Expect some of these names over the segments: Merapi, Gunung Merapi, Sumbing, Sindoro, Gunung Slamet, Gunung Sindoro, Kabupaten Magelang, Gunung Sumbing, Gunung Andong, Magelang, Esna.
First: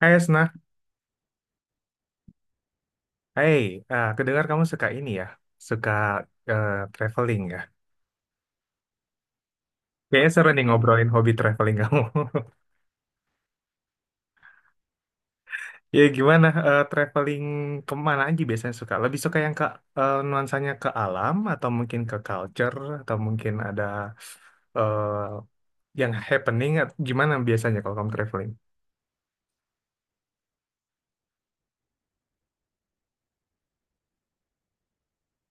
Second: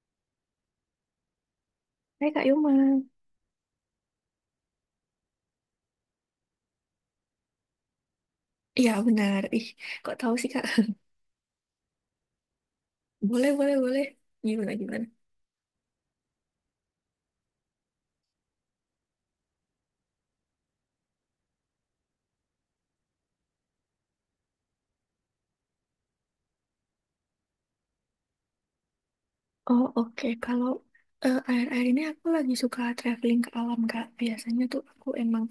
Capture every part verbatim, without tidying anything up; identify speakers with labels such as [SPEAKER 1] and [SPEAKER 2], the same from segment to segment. [SPEAKER 1] Hai Esna,
[SPEAKER 2] Hai Kak Yuma.
[SPEAKER 1] hai, ah, aku kamu suka ini ya? Suka eh, traveling ya.
[SPEAKER 2] Iya, benar. Ih, kok
[SPEAKER 1] Kayaknya
[SPEAKER 2] tahu
[SPEAKER 1] seru
[SPEAKER 2] sih,
[SPEAKER 1] nih
[SPEAKER 2] Kak?
[SPEAKER 1] ngobrolin hobi traveling kamu.
[SPEAKER 2] Boleh, boleh, boleh. Gimana, gimana?
[SPEAKER 1] Ya gimana, eh, traveling kemana aja biasanya suka? Lebih suka yang ke eh, nuansanya ke alam, atau mungkin ke culture, atau mungkin ada eh, yang happening, at- gimana biasanya kalau kamu traveling?
[SPEAKER 2] Oh, oke. Kalau eh, akhir-akhir ini aku lagi suka traveling ke alam, Kak. Biasanya tuh aku emang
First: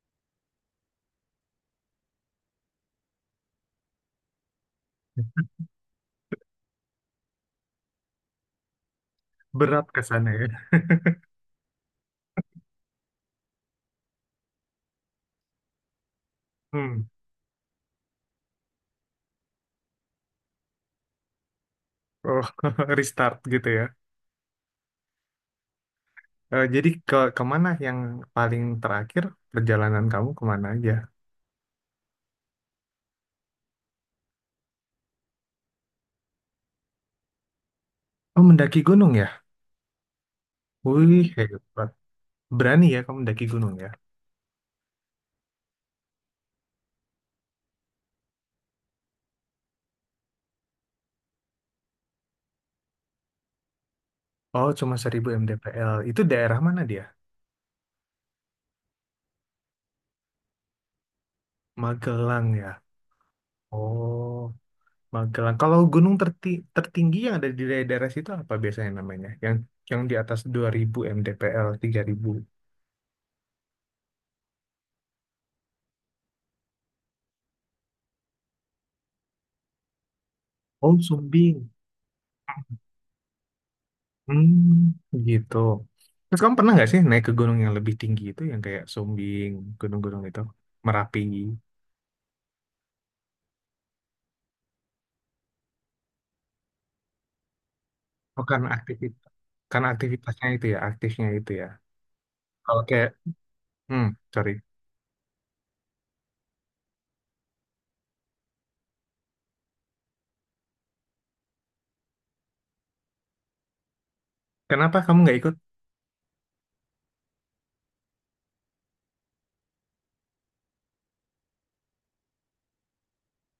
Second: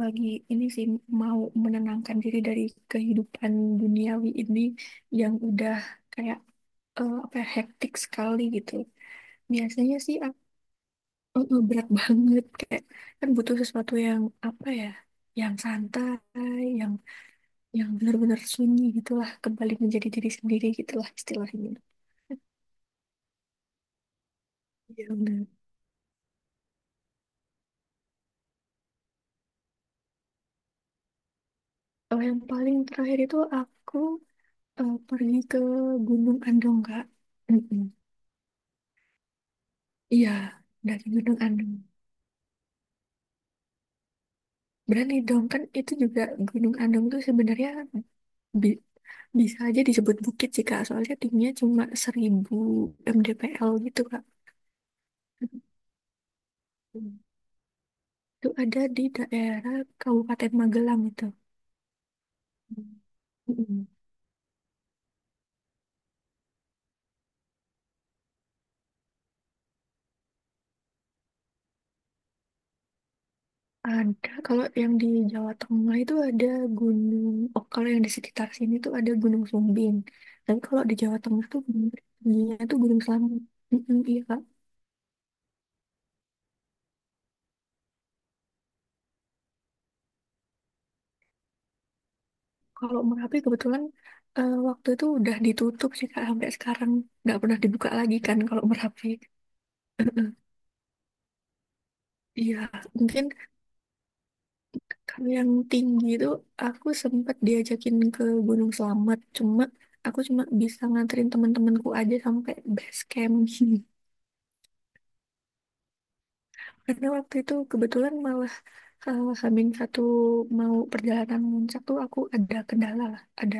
[SPEAKER 2] lagi ini sih mau menenangkan diri dari kehidupan duniawi ini yang udah kayak eh, apa ya, hektik sekali gitu.
[SPEAKER 1] Berat
[SPEAKER 2] Biasanya
[SPEAKER 1] ke
[SPEAKER 2] sih
[SPEAKER 1] sana
[SPEAKER 2] aku
[SPEAKER 1] ya.
[SPEAKER 2] eh, eh, berat banget, kayak kan butuh sesuatu yang apa ya, yang santai, yang
[SPEAKER 1] Hmm.
[SPEAKER 2] yang benar-benar sunyi gitulah, kembali menjadi diri sendiri gitulah istilahnya.
[SPEAKER 1] Oh, restart gitu ya.
[SPEAKER 2] Iya. Yang
[SPEAKER 1] Eh, jadi ke kemana yang paling terakhir perjalanan kamu kemana aja?
[SPEAKER 2] oh, yang paling terakhir itu aku eh, pergi ke Gunung Andong, Kak. Mm-mm.
[SPEAKER 1] Oh, mendaki gunung ya?
[SPEAKER 2] Iya, dari
[SPEAKER 1] Wih,
[SPEAKER 2] Gunung Andong
[SPEAKER 1] hebat. Berani ya kamu mendaki gunung ya?
[SPEAKER 2] berani dong, kan itu juga Gunung Andong tuh sebenarnya bi- bisa aja disebut bukit sih, Kak, soalnya tingginya cuma seribu mdpl gitu, Kak.
[SPEAKER 1] Oh, cuma seribu mdpl. Itu daerah mana dia?
[SPEAKER 2] Mm-mm. Itu ada di daerah Kabupaten Magelang itu.
[SPEAKER 1] Magelang ya?
[SPEAKER 2] Mm-mm.
[SPEAKER 1] Oh, Magelang. Kalau gunung terti tertinggi yang ada di daerah situ apa biasanya namanya? Yang yang di atas dua ribu mdpl, tiga ribu.
[SPEAKER 2] Ada, kalau yang di Jawa Tengah itu ada gunung, oh, kalau yang di sekitar sini tuh ada Gunung Sumbing. Tapi kalau di
[SPEAKER 1] Oh,
[SPEAKER 2] Jawa Tengah tuh
[SPEAKER 1] Sumbing.
[SPEAKER 2] gunung tingginya tuh Gunung Slamet. Mm-mm, iya, Kak.
[SPEAKER 1] Hmm, gitu. Terus kamu pernah nggak sih naik ke gunung yang lebih tinggi itu yang kayak Sumbing, gunung-gunung itu, Merapi?
[SPEAKER 2] Kalau Merapi kebetulan eh, waktu itu udah ditutup sih, Kak, sampai sekarang nggak pernah dibuka lagi kan
[SPEAKER 1] Oh,
[SPEAKER 2] kalau
[SPEAKER 1] karena
[SPEAKER 2] Merapi.
[SPEAKER 1] aktivitas. Karena aktivitasnya itu ya, aktifnya itu ya.
[SPEAKER 2] Iya,
[SPEAKER 1] Kalau kayak,
[SPEAKER 2] mungkin
[SPEAKER 1] Hmm, sorry.
[SPEAKER 2] kalau yang tinggi itu aku sempat diajakin ke Gunung Slamet, cuma aku cuma bisa nganterin teman-temanku aja sampai base camp.
[SPEAKER 1] Kenapa kamu nggak ikut?
[SPEAKER 2] Karena waktu itu kebetulan malah eh, Hamin satu mau perjalanan muncak tuh aku ada kendala lah, ada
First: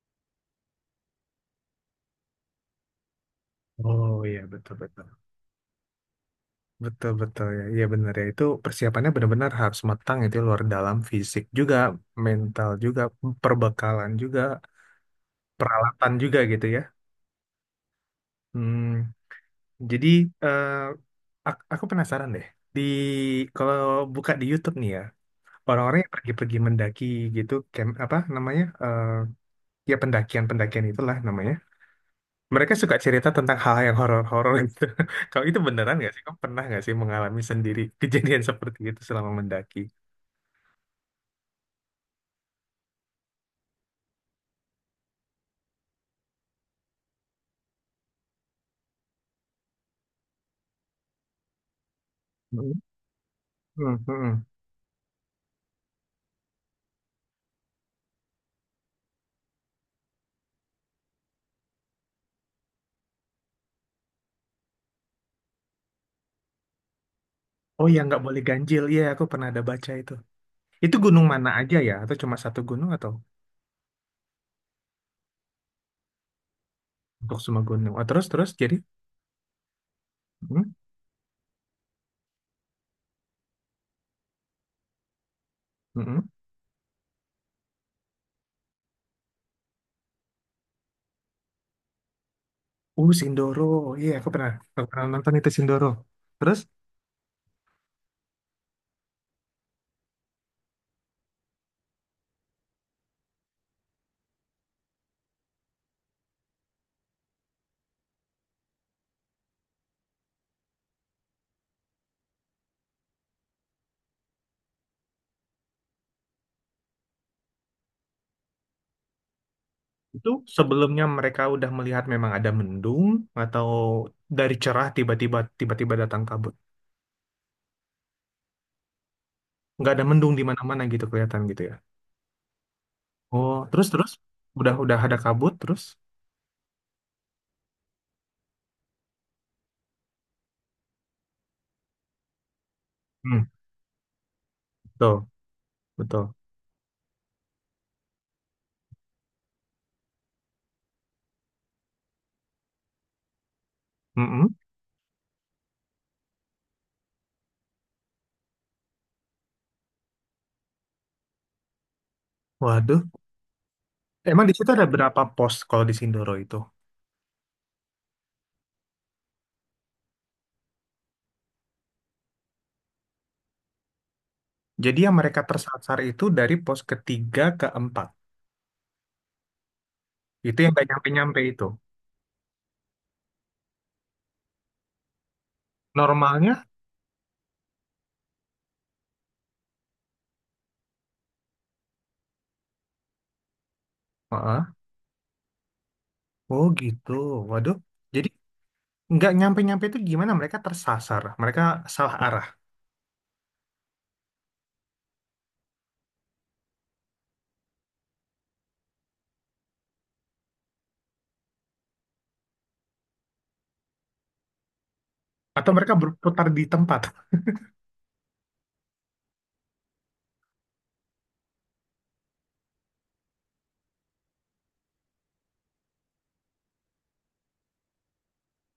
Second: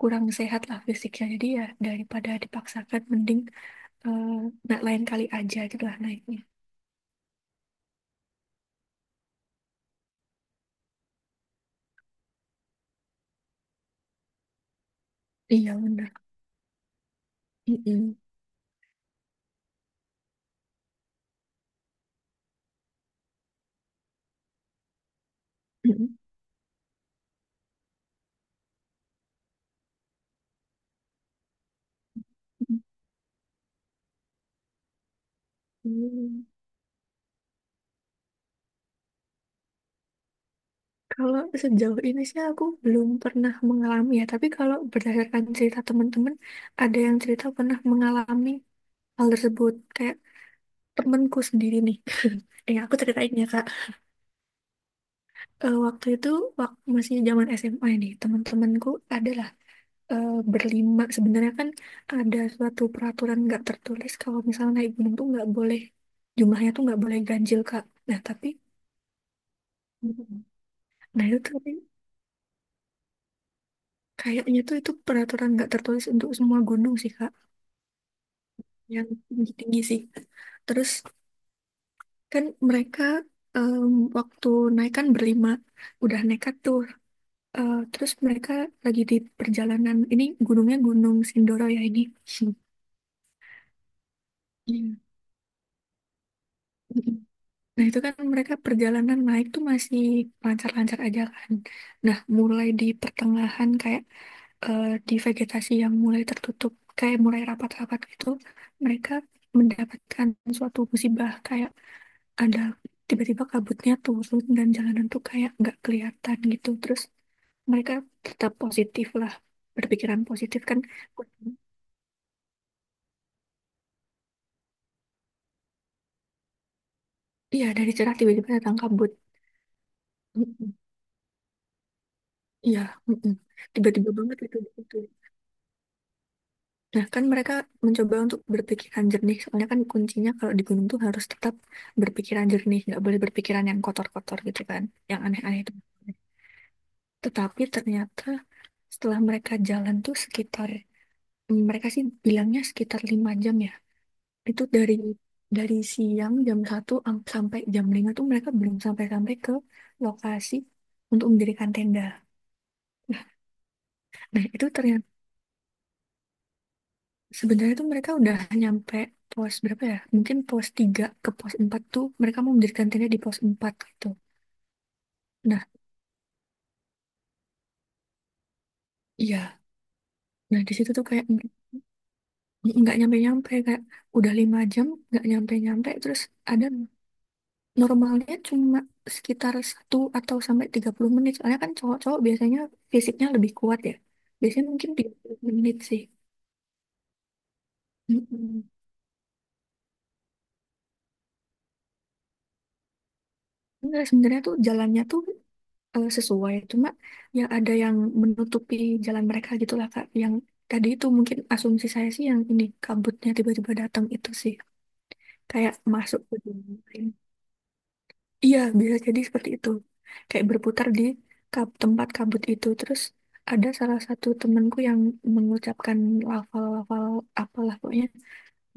[SPEAKER 2] kurang sehat lah fisiknya. Jadi ya daripada dipaksakan mending,
[SPEAKER 1] Oh
[SPEAKER 2] eh,
[SPEAKER 1] iya, betul,
[SPEAKER 2] nah lain
[SPEAKER 1] betul,
[SPEAKER 2] kali aja gitu lah naiknya.
[SPEAKER 1] betul, betul ya, iya benar ya, itu persiapannya benar-benar harus matang, itu luar dalam fisik juga, mental juga, perbekalan juga,
[SPEAKER 2] Iya, benar.
[SPEAKER 1] peralatan juga gitu ya.
[SPEAKER 2] Mm-mm.
[SPEAKER 1] Hmm, jadi eh, ak- aku penasaran deh, di kalau buka di YouTube nih ya, orang-orang yang
[SPEAKER 2] Mm-mm.
[SPEAKER 1] pergi-pergi mendaki gitu, camp apa namanya, eh, ya pendakian pendakian itulah namanya. Mereka suka cerita tentang hal-hal yang horor-horor gitu. Kalau itu beneran nggak sih? Kamu
[SPEAKER 2] Mm.
[SPEAKER 1] pernah nggak sih mengalami sendiri kejadian seperti itu selama mendaki?
[SPEAKER 2] Kalau sejauh ini sih aku belum pernah mengalami ya, tapi kalau berdasarkan cerita teman-teman, ada yang cerita pernah mengalami hal tersebut. Kayak temanku sendiri nih.
[SPEAKER 1] Hmm.
[SPEAKER 2] Eh, aku ceritain ya, Kak.
[SPEAKER 1] Hmm, hmm.
[SPEAKER 2] Eh, waktu itu wak masih zaman S M A nih teman-temanku adalah eh, berlima. Sebenarnya kan ada suatu peraturan nggak tertulis kalau misalnya naik gunung tuh nggak boleh, jumlahnya tuh nggak boleh ganjil, Kak,
[SPEAKER 1] Oh ya,
[SPEAKER 2] nah
[SPEAKER 1] nggak boleh
[SPEAKER 2] tapi.
[SPEAKER 1] ganjil. Iya, aku pernah ada baca itu.
[SPEAKER 2] Mhm.
[SPEAKER 1] Itu
[SPEAKER 2] Nah,
[SPEAKER 1] gunung
[SPEAKER 2] itu
[SPEAKER 1] mana
[SPEAKER 2] tapi
[SPEAKER 1] aja ya? Atau cuma satu gunung atau
[SPEAKER 2] kayaknya tuh itu peraturan nggak tertulis untuk semua gunung sih, Kak.
[SPEAKER 1] untuk semua gunung? Oh, terus terus jadi,
[SPEAKER 2] Yang tinggi-tinggi sih.
[SPEAKER 1] hmm,
[SPEAKER 2] Terus kan mereka em, waktu naik kan berlima,
[SPEAKER 1] hmm.
[SPEAKER 2] udah
[SPEAKER 1] Hmm.
[SPEAKER 2] nekat tuh. Eh, terus mereka lagi di perjalanan, ini gunungnya Gunung Sindoro ya ini.
[SPEAKER 1] Uh, Sindoro. Iya, aku pernah, aku
[SPEAKER 2] Iya.
[SPEAKER 1] pernah nonton itu Sindoro. Terus
[SPEAKER 2] Nah, itu kan mereka perjalanan naik tuh masih lancar-lancar aja kan. Nah, mulai di pertengahan kayak eh, di vegetasi yang mulai tertutup, kayak mulai rapat-rapat gitu, mereka mendapatkan suatu musibah kayak ada tiba-tiba kabutnya turun dan jalanan tuh kayak nggak kelihatan gitu. Terus mereka tetap positif lah, berpikiran
[SPEAKER 1] itu
[SPEAKER 2] positif kan.
[SPEAKER 1] sebelumnya mereka udah melihat memang ada mendung atau dari cerah tiba-tiba tiba-tiba datang kabut.
[SPEAKER 2] Iya, dari cerah tiba-tiba datang kabut.
[SPEAKER 1] Nggak ada mendung di
[SPEAKER 2] Mm-mm.
[SPEAKER 1] mana-mana gitu kelihatan gitu ya.
[SPEAKER 2] Iya, mm-mm.
[SPEAKER 1] Oh, terus terus
[SPEAKER 2] Tiba-tiba banget
[SPEAKER 1] udah
[SPEAKER 2] itu.
[SPEAKER 1] udah ada kabut terus.
[SPEAKER 2] Nah, kan mereka mencoba untuk berpikiran jernih. Soalnya kan kuncinya kalau di gunung tuh harus tetap berpikiran jernih. Nggak boleh
[SPEAKER 1] Hmm,
[SPEAKER 2] berpikiran yang kotor-kotor gitu kan. Yang
[SPEAKER 1] betul,
[SPEAKER 2] aneh-aneh itu.
[SPEAKER 1] betul.
[SPEAKER 2] Tetapi ternyata setelah mereka jalan tuh sekitar, mereka sih bilangnya sekitar lima jam ya.
[SPEAKER 1] Mm-mm.
[SPEAKER 2] Itu dari dari siang jam satu am- sampai jam lima tuh mereka belum sampai-sampai ke lokasi untuk mendirikan tenda.
[SPEAKER 1] Waduh, emang
[SPEAKER 2] Nah,
[SPEAKER 1] di
[SPEAKER 2] itu
[SPEAKER 1] situ ada
[SPEAKER 2] ternyata.
[SPEAKER 1] berapa pos kalau di Sindoro itu?
[SPEAKER 2] Sebenarnya tuh mereka udah nyampe pos berapa ya? Mungkin pos tiga ke pos empat tuh mereka mau mendirikan tenda di pos empat gitu.
[SPEAKER 1] Jadi yang mereka
[SPEAKER 2] Nah,
[SPEAKER 1] tersasar itu dari pos ketiga ke empat.
[SPEAKER 2] iya.
[SPEAKER 1] Itu
[SPEAKER 2] Nah,
[SPEAKER 1] yang
[SPEAKER 2] di
[SPEAKER 1] nggak
[SPEAKER 2] situ tuh kayak
[SPEAKER 1] nyampe-nyampe
[SPEAKER 2] n-
[SPEAKER 1] itu.
[SPEAKER 2] nggak nyampe-nyampe. Kayak udah lima jam nggak nyampe-nyampe. Terus
[SPEAKER 1] Normalnya,
[SPEAKER 2] ada, normalnya cuma sekitar satu atau sampai tiga puluh menit. Soalnya kan cowok-cowok biasanya fisiknya lebih kuat ya.
[SPEAKER 1] heeh.
[SPEAKER 2] Biasanya mungkin tiga puluh menit sih.
[SPEAKER 1] Oh gitu. Waduh. Jadi
[SPEAKER 2] Mm-mm.
[SPEAKER 1] nggak nyampe-nyampe itu gimana? Mereka tersasar. Mereka salah arah.
[SPEAKER 2] Enggak, sebenarnya tuh jalannya tuh eh, sesuai. Cuma ya ada yang menutupi jalan mereka gitulah, Kak. Yang tadi itu mungkin asumsi saya sih, yang ini kabutnya tiba-tiba datang itu sih
[SPEAKER 1] Atau
[SPEAKER 2] kayak
[SPEAKER 1] mereka
[SPEAKER 2] masuk ke
[SPEAKER 1] berputar di
[SPEAKER 2] dunia
[SPEAKER 1] tempat.
[SPEAKER 2] lain. Iya, bisa jadi seperti itu. Kayak berputar di kab- tempat kabut itu. Terus ada salah satu temanku yang mengucapkan lafal-lafal apalah pokoknya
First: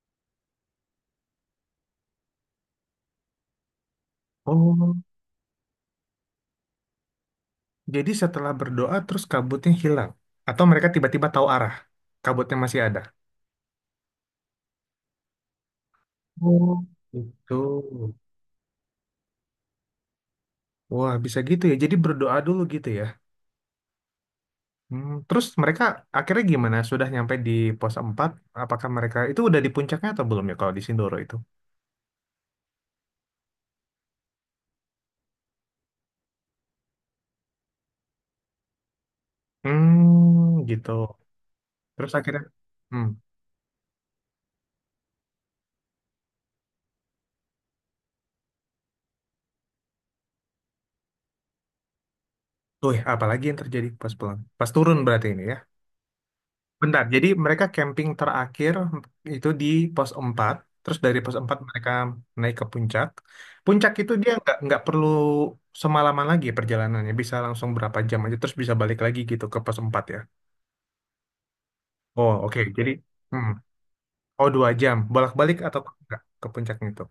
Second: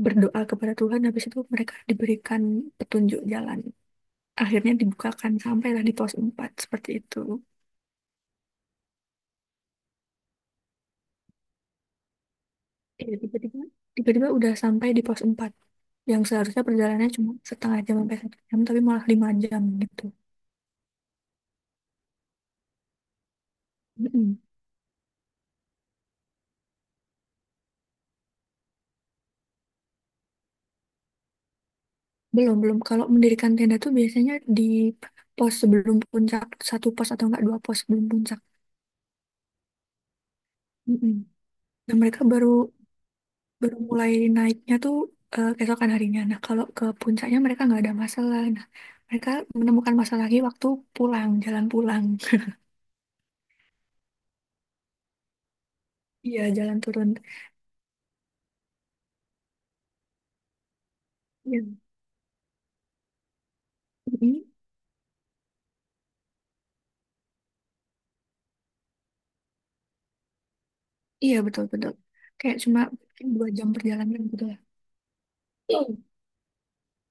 [SPEAKER 2] berdoa kepada Tuhan. Habis itu mereka diberikan petunjuk jalan. Akhirnya
[SPEAKER 1] Oh,
[SPEAKER 2] dibukakan, sampailah di pos empat seperti itu.
[SPEAKER 1] jadi setelah berdoa terus kabutnya hilang. Atau mereka tiba-tiba tahu arah. Kabutnya masih ada.
[SPEAKER 2] Iya, tiba-tiba tiba-tiba udah sampai di pos empat yang seharusnya
[SPEAKER 1] Oh,
[SPEAKER 2] perjalanannya cuma
[SPEAKER 1] gitu.
[SPEAKER 2] setengah jam sampai satu jam, tapi malah lima jam gitu.
[SPEAKER 1] Wah, bisa gitu ya. Jadi berdoa dulu gitu ya.
[SPEAKER 2] Mm-mm.
[SPEAKER 1] Hmm, terus mereka akhirnya gimana? Sudah nyampe di pos empat? Apakah mereka itu udah di puncaknya atau belum ya kalau di Sindoro itu?
[SPEAKER 2] Belum, belum, kalau mendirikan tenda tuh biasanya di pos sebelum puncak, satu pos atau enggak dua pos sebelum puncak.
[SPEAKER 1] Hmm, gitu.
[SPEAKER 2] Mm-mm. Nah,
[SPEAKER 1] Terus
[SPEAKER 2] mereka
[SPEAKER 1] akhirnya,
[SPEAKER 2] baru
[SPEAKER 1] hmm,
[SPEAKER 2] baru mulai naiknya tuh eh, keesokan harinya. Nah, kalau ke puncaknya mereka nggak ada masalah. Nah, mereka menemukan masalah lagi waktu pulang, jalan pulang.
[SPEAKER 1] tuh ya, apalagi yang terjadi pas pulang? Pas turun berarti ini ya?
[SPEAKER 2] Iya, jalan
[SPEAKER 1] Bentar,
[SPEAKER 2] turun.
[SPEAKER 1] jadi mereka camping terakhir itu di pos empat, terus dari pos empat
[SPEAKER 2] Iya.
[SPEAKER 1] mereka naik ke puncak. Puncak itu dia
[SPEAKER 2] Mm-mm.
[SPEAKER 1] nggak nggak perlu semalaman lagi perjalanannya, bisa langsung berapa jam aja, terus bisa balik lagi gitu ke pos empat ya.
[SPEAKER 2] Iya, betul-betul.
[SPEAKER 1] Oh
[SPEAKER 2] Kayak
[SPEAKER 1] oke,
[SPEAKER 2] cuma
[SPEAKER 1] jadi,
[SPEAKER 2] dua
[SPEAKER 1] hmm.
[SPEAKER 2] jam perjalanan gitu
[SPEAKER 1] Oh,
[SPEAKER 2] lah.
[SPEAKER 1] dua jam bolak-balik atau
[SPEAKER 2] Hmm.
[SPEAKER 1] enggak ke puncaknya itu?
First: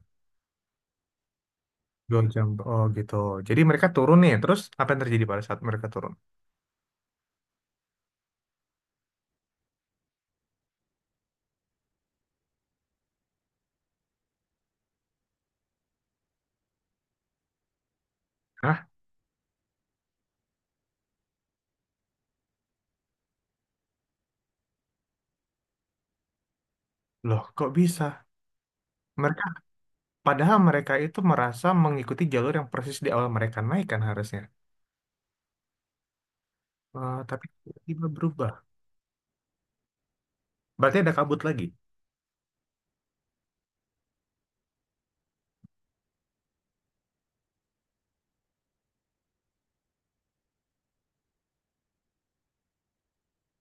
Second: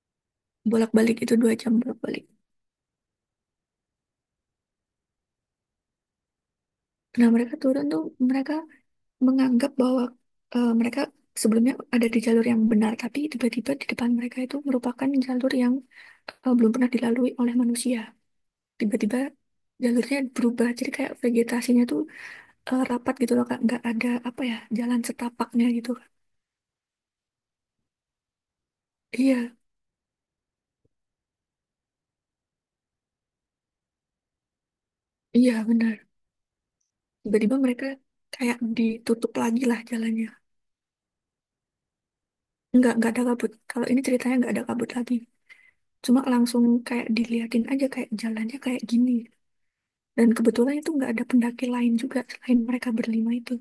[SPEAKER 2] Bolak-balik itu dua jam
[SPEAKER 1] Dua
[SPEAKER 2] bolak-balik.
[SPEAKER 1] jam, oh gitu. Jadi mereka turun nih, terus apa yang terjadi pada saat mereka turun?
[SPEAKER 2] Nah, mereka turun tuh mereka menganggap bahwa eh, mereka sebelumnya ada di jalur yang benar, tapi tiba-tiba di depan mereka itu merupakan jalur yang eh, belum pernah dilalui oleh manusia.
[SPEAKER 1] Hah,
[SPEAKER 2] Tiba-tiba jalurnya berubah, jadi kayak vegetasinya tuh eh, rapat gitu loh, Kak. Nggak ada apa ya jalan setapaknya gitu.
[SPEAKER 1] loh kok bisa? Mereka
[SPEAKER 2] Iya,
[SPEAKER 1] Padahal mereka itu merasa mengikuti jalur yang persis di awal mereka naik kan harusnya.
[SPEAKER 2] iya benar.
[SPEAKER 1] Eh, tapi
[SPEAKER 2] Tiba-tiba mereka
[SPEAKER 1] tiba-tiba berubah.
[SPEAKER 2] kayak ditutup lagi lah jalannya.
[SPEAKER 1] Berarti ada kabut lagi.
[SPEAKER 2] Nggak, nggak ada kabut. Kalau ini ceritanya nggak ada kabut lagi. Cuma langsung kayak diliatin aja kayak jalannya kayak gini. Dan kebetulan itu nggak ada pendaki lain juga selain mereka berlima itu.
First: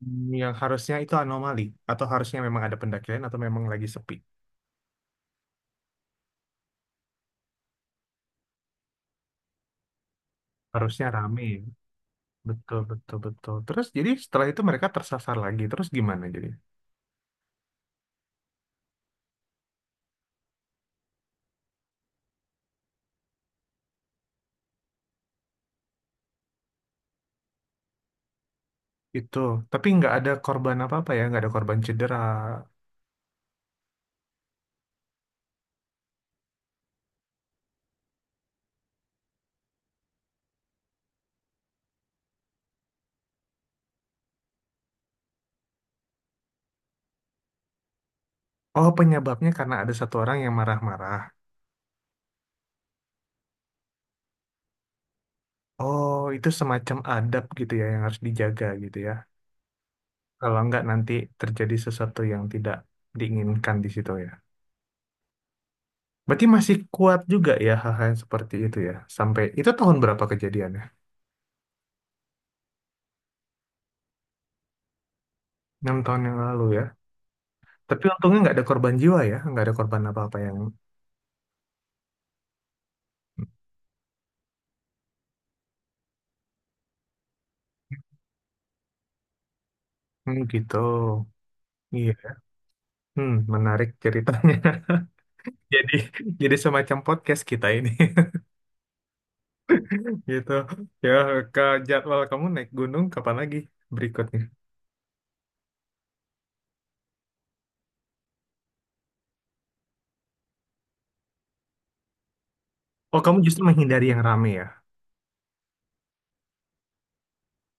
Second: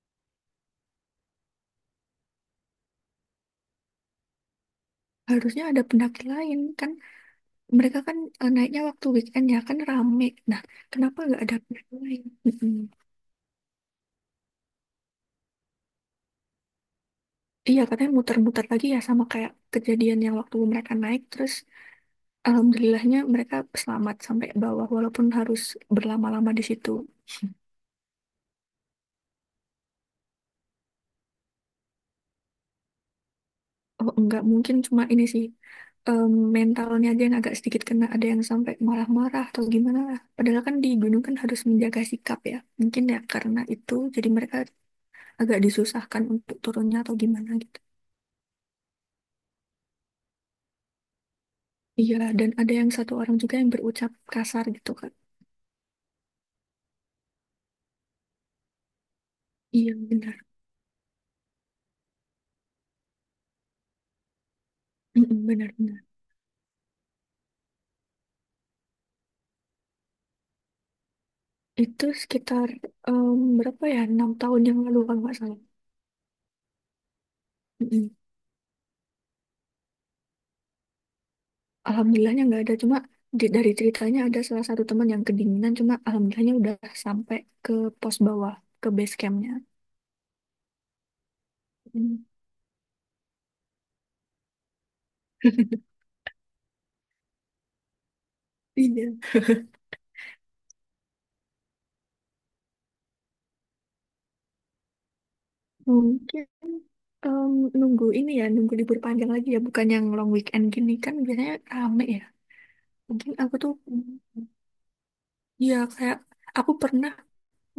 [SPEAKER 1] Hmm, Yang harusnya itu anomali. Atau harusnya memang ada pendakian atau memang lagi sepi.
[SPEAKER 2] Harusnya ada pendaki lain kan. Mereka kan eh, naiknya waktu weekend ya kan rame. Nah,
[SPEAKER 1] Harusnya
[SPEAKER 2] kenapa nggak
[SPEAKER 1] rame
[SPEAKER 2] ada
[SPEAKER 1] ya.
[SPEAKER 2] pendaki lain? Mm-mm.
[SPEAKER 1] Betul, betul, betul. Terus jadi setelah itu mereka tersasar lagi. Terus gimana jadi?
[SPEAKER 2] Iya, katanya muter-muter lagi ya sama kayak kejadian yang waktu mereka naik. Terus alhamdulillahnya mereka selamat sampai bawah walaupun harus berlama-lama di situ.
[SPEAKER 1] Itu. Tapi nggak ada korban apa-apa ya. Nggak ada korban cedera.
[SPEAKER 2] Oh, nggak mungkin cuma ini sih, em, mentalnya aja yang agak sedikit kena, ada yang sampai marah-marah atau gimana lah. Padahal kan di gunung kan harus menjaga sikap ya. Mungkin ya karena itu jadi mereka agak disusahkan untuk turunnya atau gimana gitu.
[SPEAKER 1] Oh, penyebabnya karena ada satu orang yang marah-marah.
[SPEAKER 2] Iya, dan ada yang satu orang juga yang berucap kasar gitu kan.
[SPEAKER 1] Oh, itu semacam adab gitu ya yang harus dijaga gitu ya.
[SPEAKER 2] Iya, benar.
[SPEAKER 1] Kalau nggak nanti terjadi sesuatu yang tidak diinginkan di situ ya.
[SPEAKER 2] Mm-mm, benar, benar.
[SPEAKER 1] Berarti masih kuat juga ya hal-hal yang seperti itu ya. Sampai itu tahun berapa kejadiannya?
[SPEAKER 2] Itu sekitar, em, berapa ya? Enam tahun yang lalu kalau nggak salah.
[SPEAKER 1] Enam tahun yang lalu ya. Tapi
[SPEAKER 2] Mm-mm.
[SPEAKER 1] untungnya nggak ada korban jiwa ya, nggak ada korban apa-apa yang.
[SPEAKER 2] Alhamdulillahnya nggak ada. Cuma di- dari ceritanya ada salah satu teman yang kedinginan. Cuma alhamdulillahnya udah sampai ke pos bawah, ke base campnya.
[SPEAKER 1] Hmm, gitu. Iya. Hmm, menarik ceritanya. Jadi jadi semacam podcast kita ini.
[SPEAKER 2] Iya,
[SPEAKER 1] Gitu. Ya, ke jadwal kamu naik gunung kapan lagi berikutnya?
[SPEAKER 2] mungkin em, nunggu ini ya, nunggu libur panjang lagi ya, bukan yang long weekend gini kan biasanya rame ya.
[SPEAKER 1] Oh,
[SPEAKER 2] Mungkin
[SPEAKER 1] kamu
[SPEAKER 2] aku
[SPEAKER 1] justru
[SPEAKER 2] tuh,
[SPEAKER 1] menghindari yang rame ya.
[SPEAKER 2] ya kayak aku pernah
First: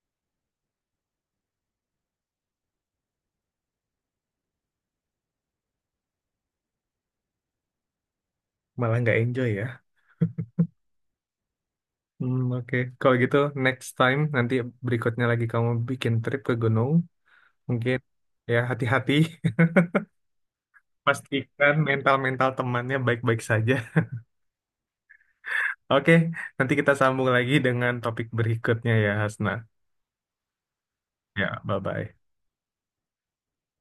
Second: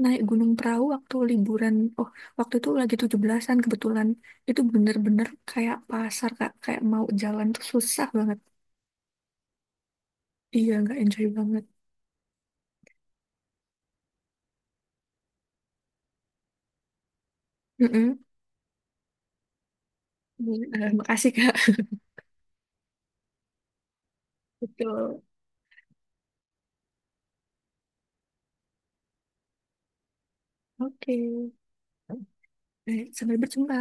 [SPEAKER 2] naik gunung perahu waktu liburan, oh, waktu itu lagi tujuh belasan-an kebetulan. Itu bener-bener kayak pasar, Kak, kayak mau jalan tuh susah banget.
[SPEAKER 1] Malah nggak enjoy ya.
[SPEAKER 2] Iya, nggak enjoy banget.
[SPEAKER 1] Hmm, oke. Kalau gitu next time nanti berikutnya lagi kamu bikin trip ke gunung, mungkin
[SPEAKER 2] Mm-mm.
[SPEAKER 1] ya, hati-hati,
[SPEAKER 2] Eh, Makasih, Kak.
[SPEAKER 1] pastikan mental-mental temannya baik-baik saja.
[SPEAKER 2] Betul.
[SPEAKER 1] Oke, nanti kita sambung lagi dengan topik berikutnya ya, Hasna.
[SPEAKER 2] Oke.
[SPEAKER 1] Ya, bye-bye.
[SPEAKER 2] Eh, sampai berjumpa.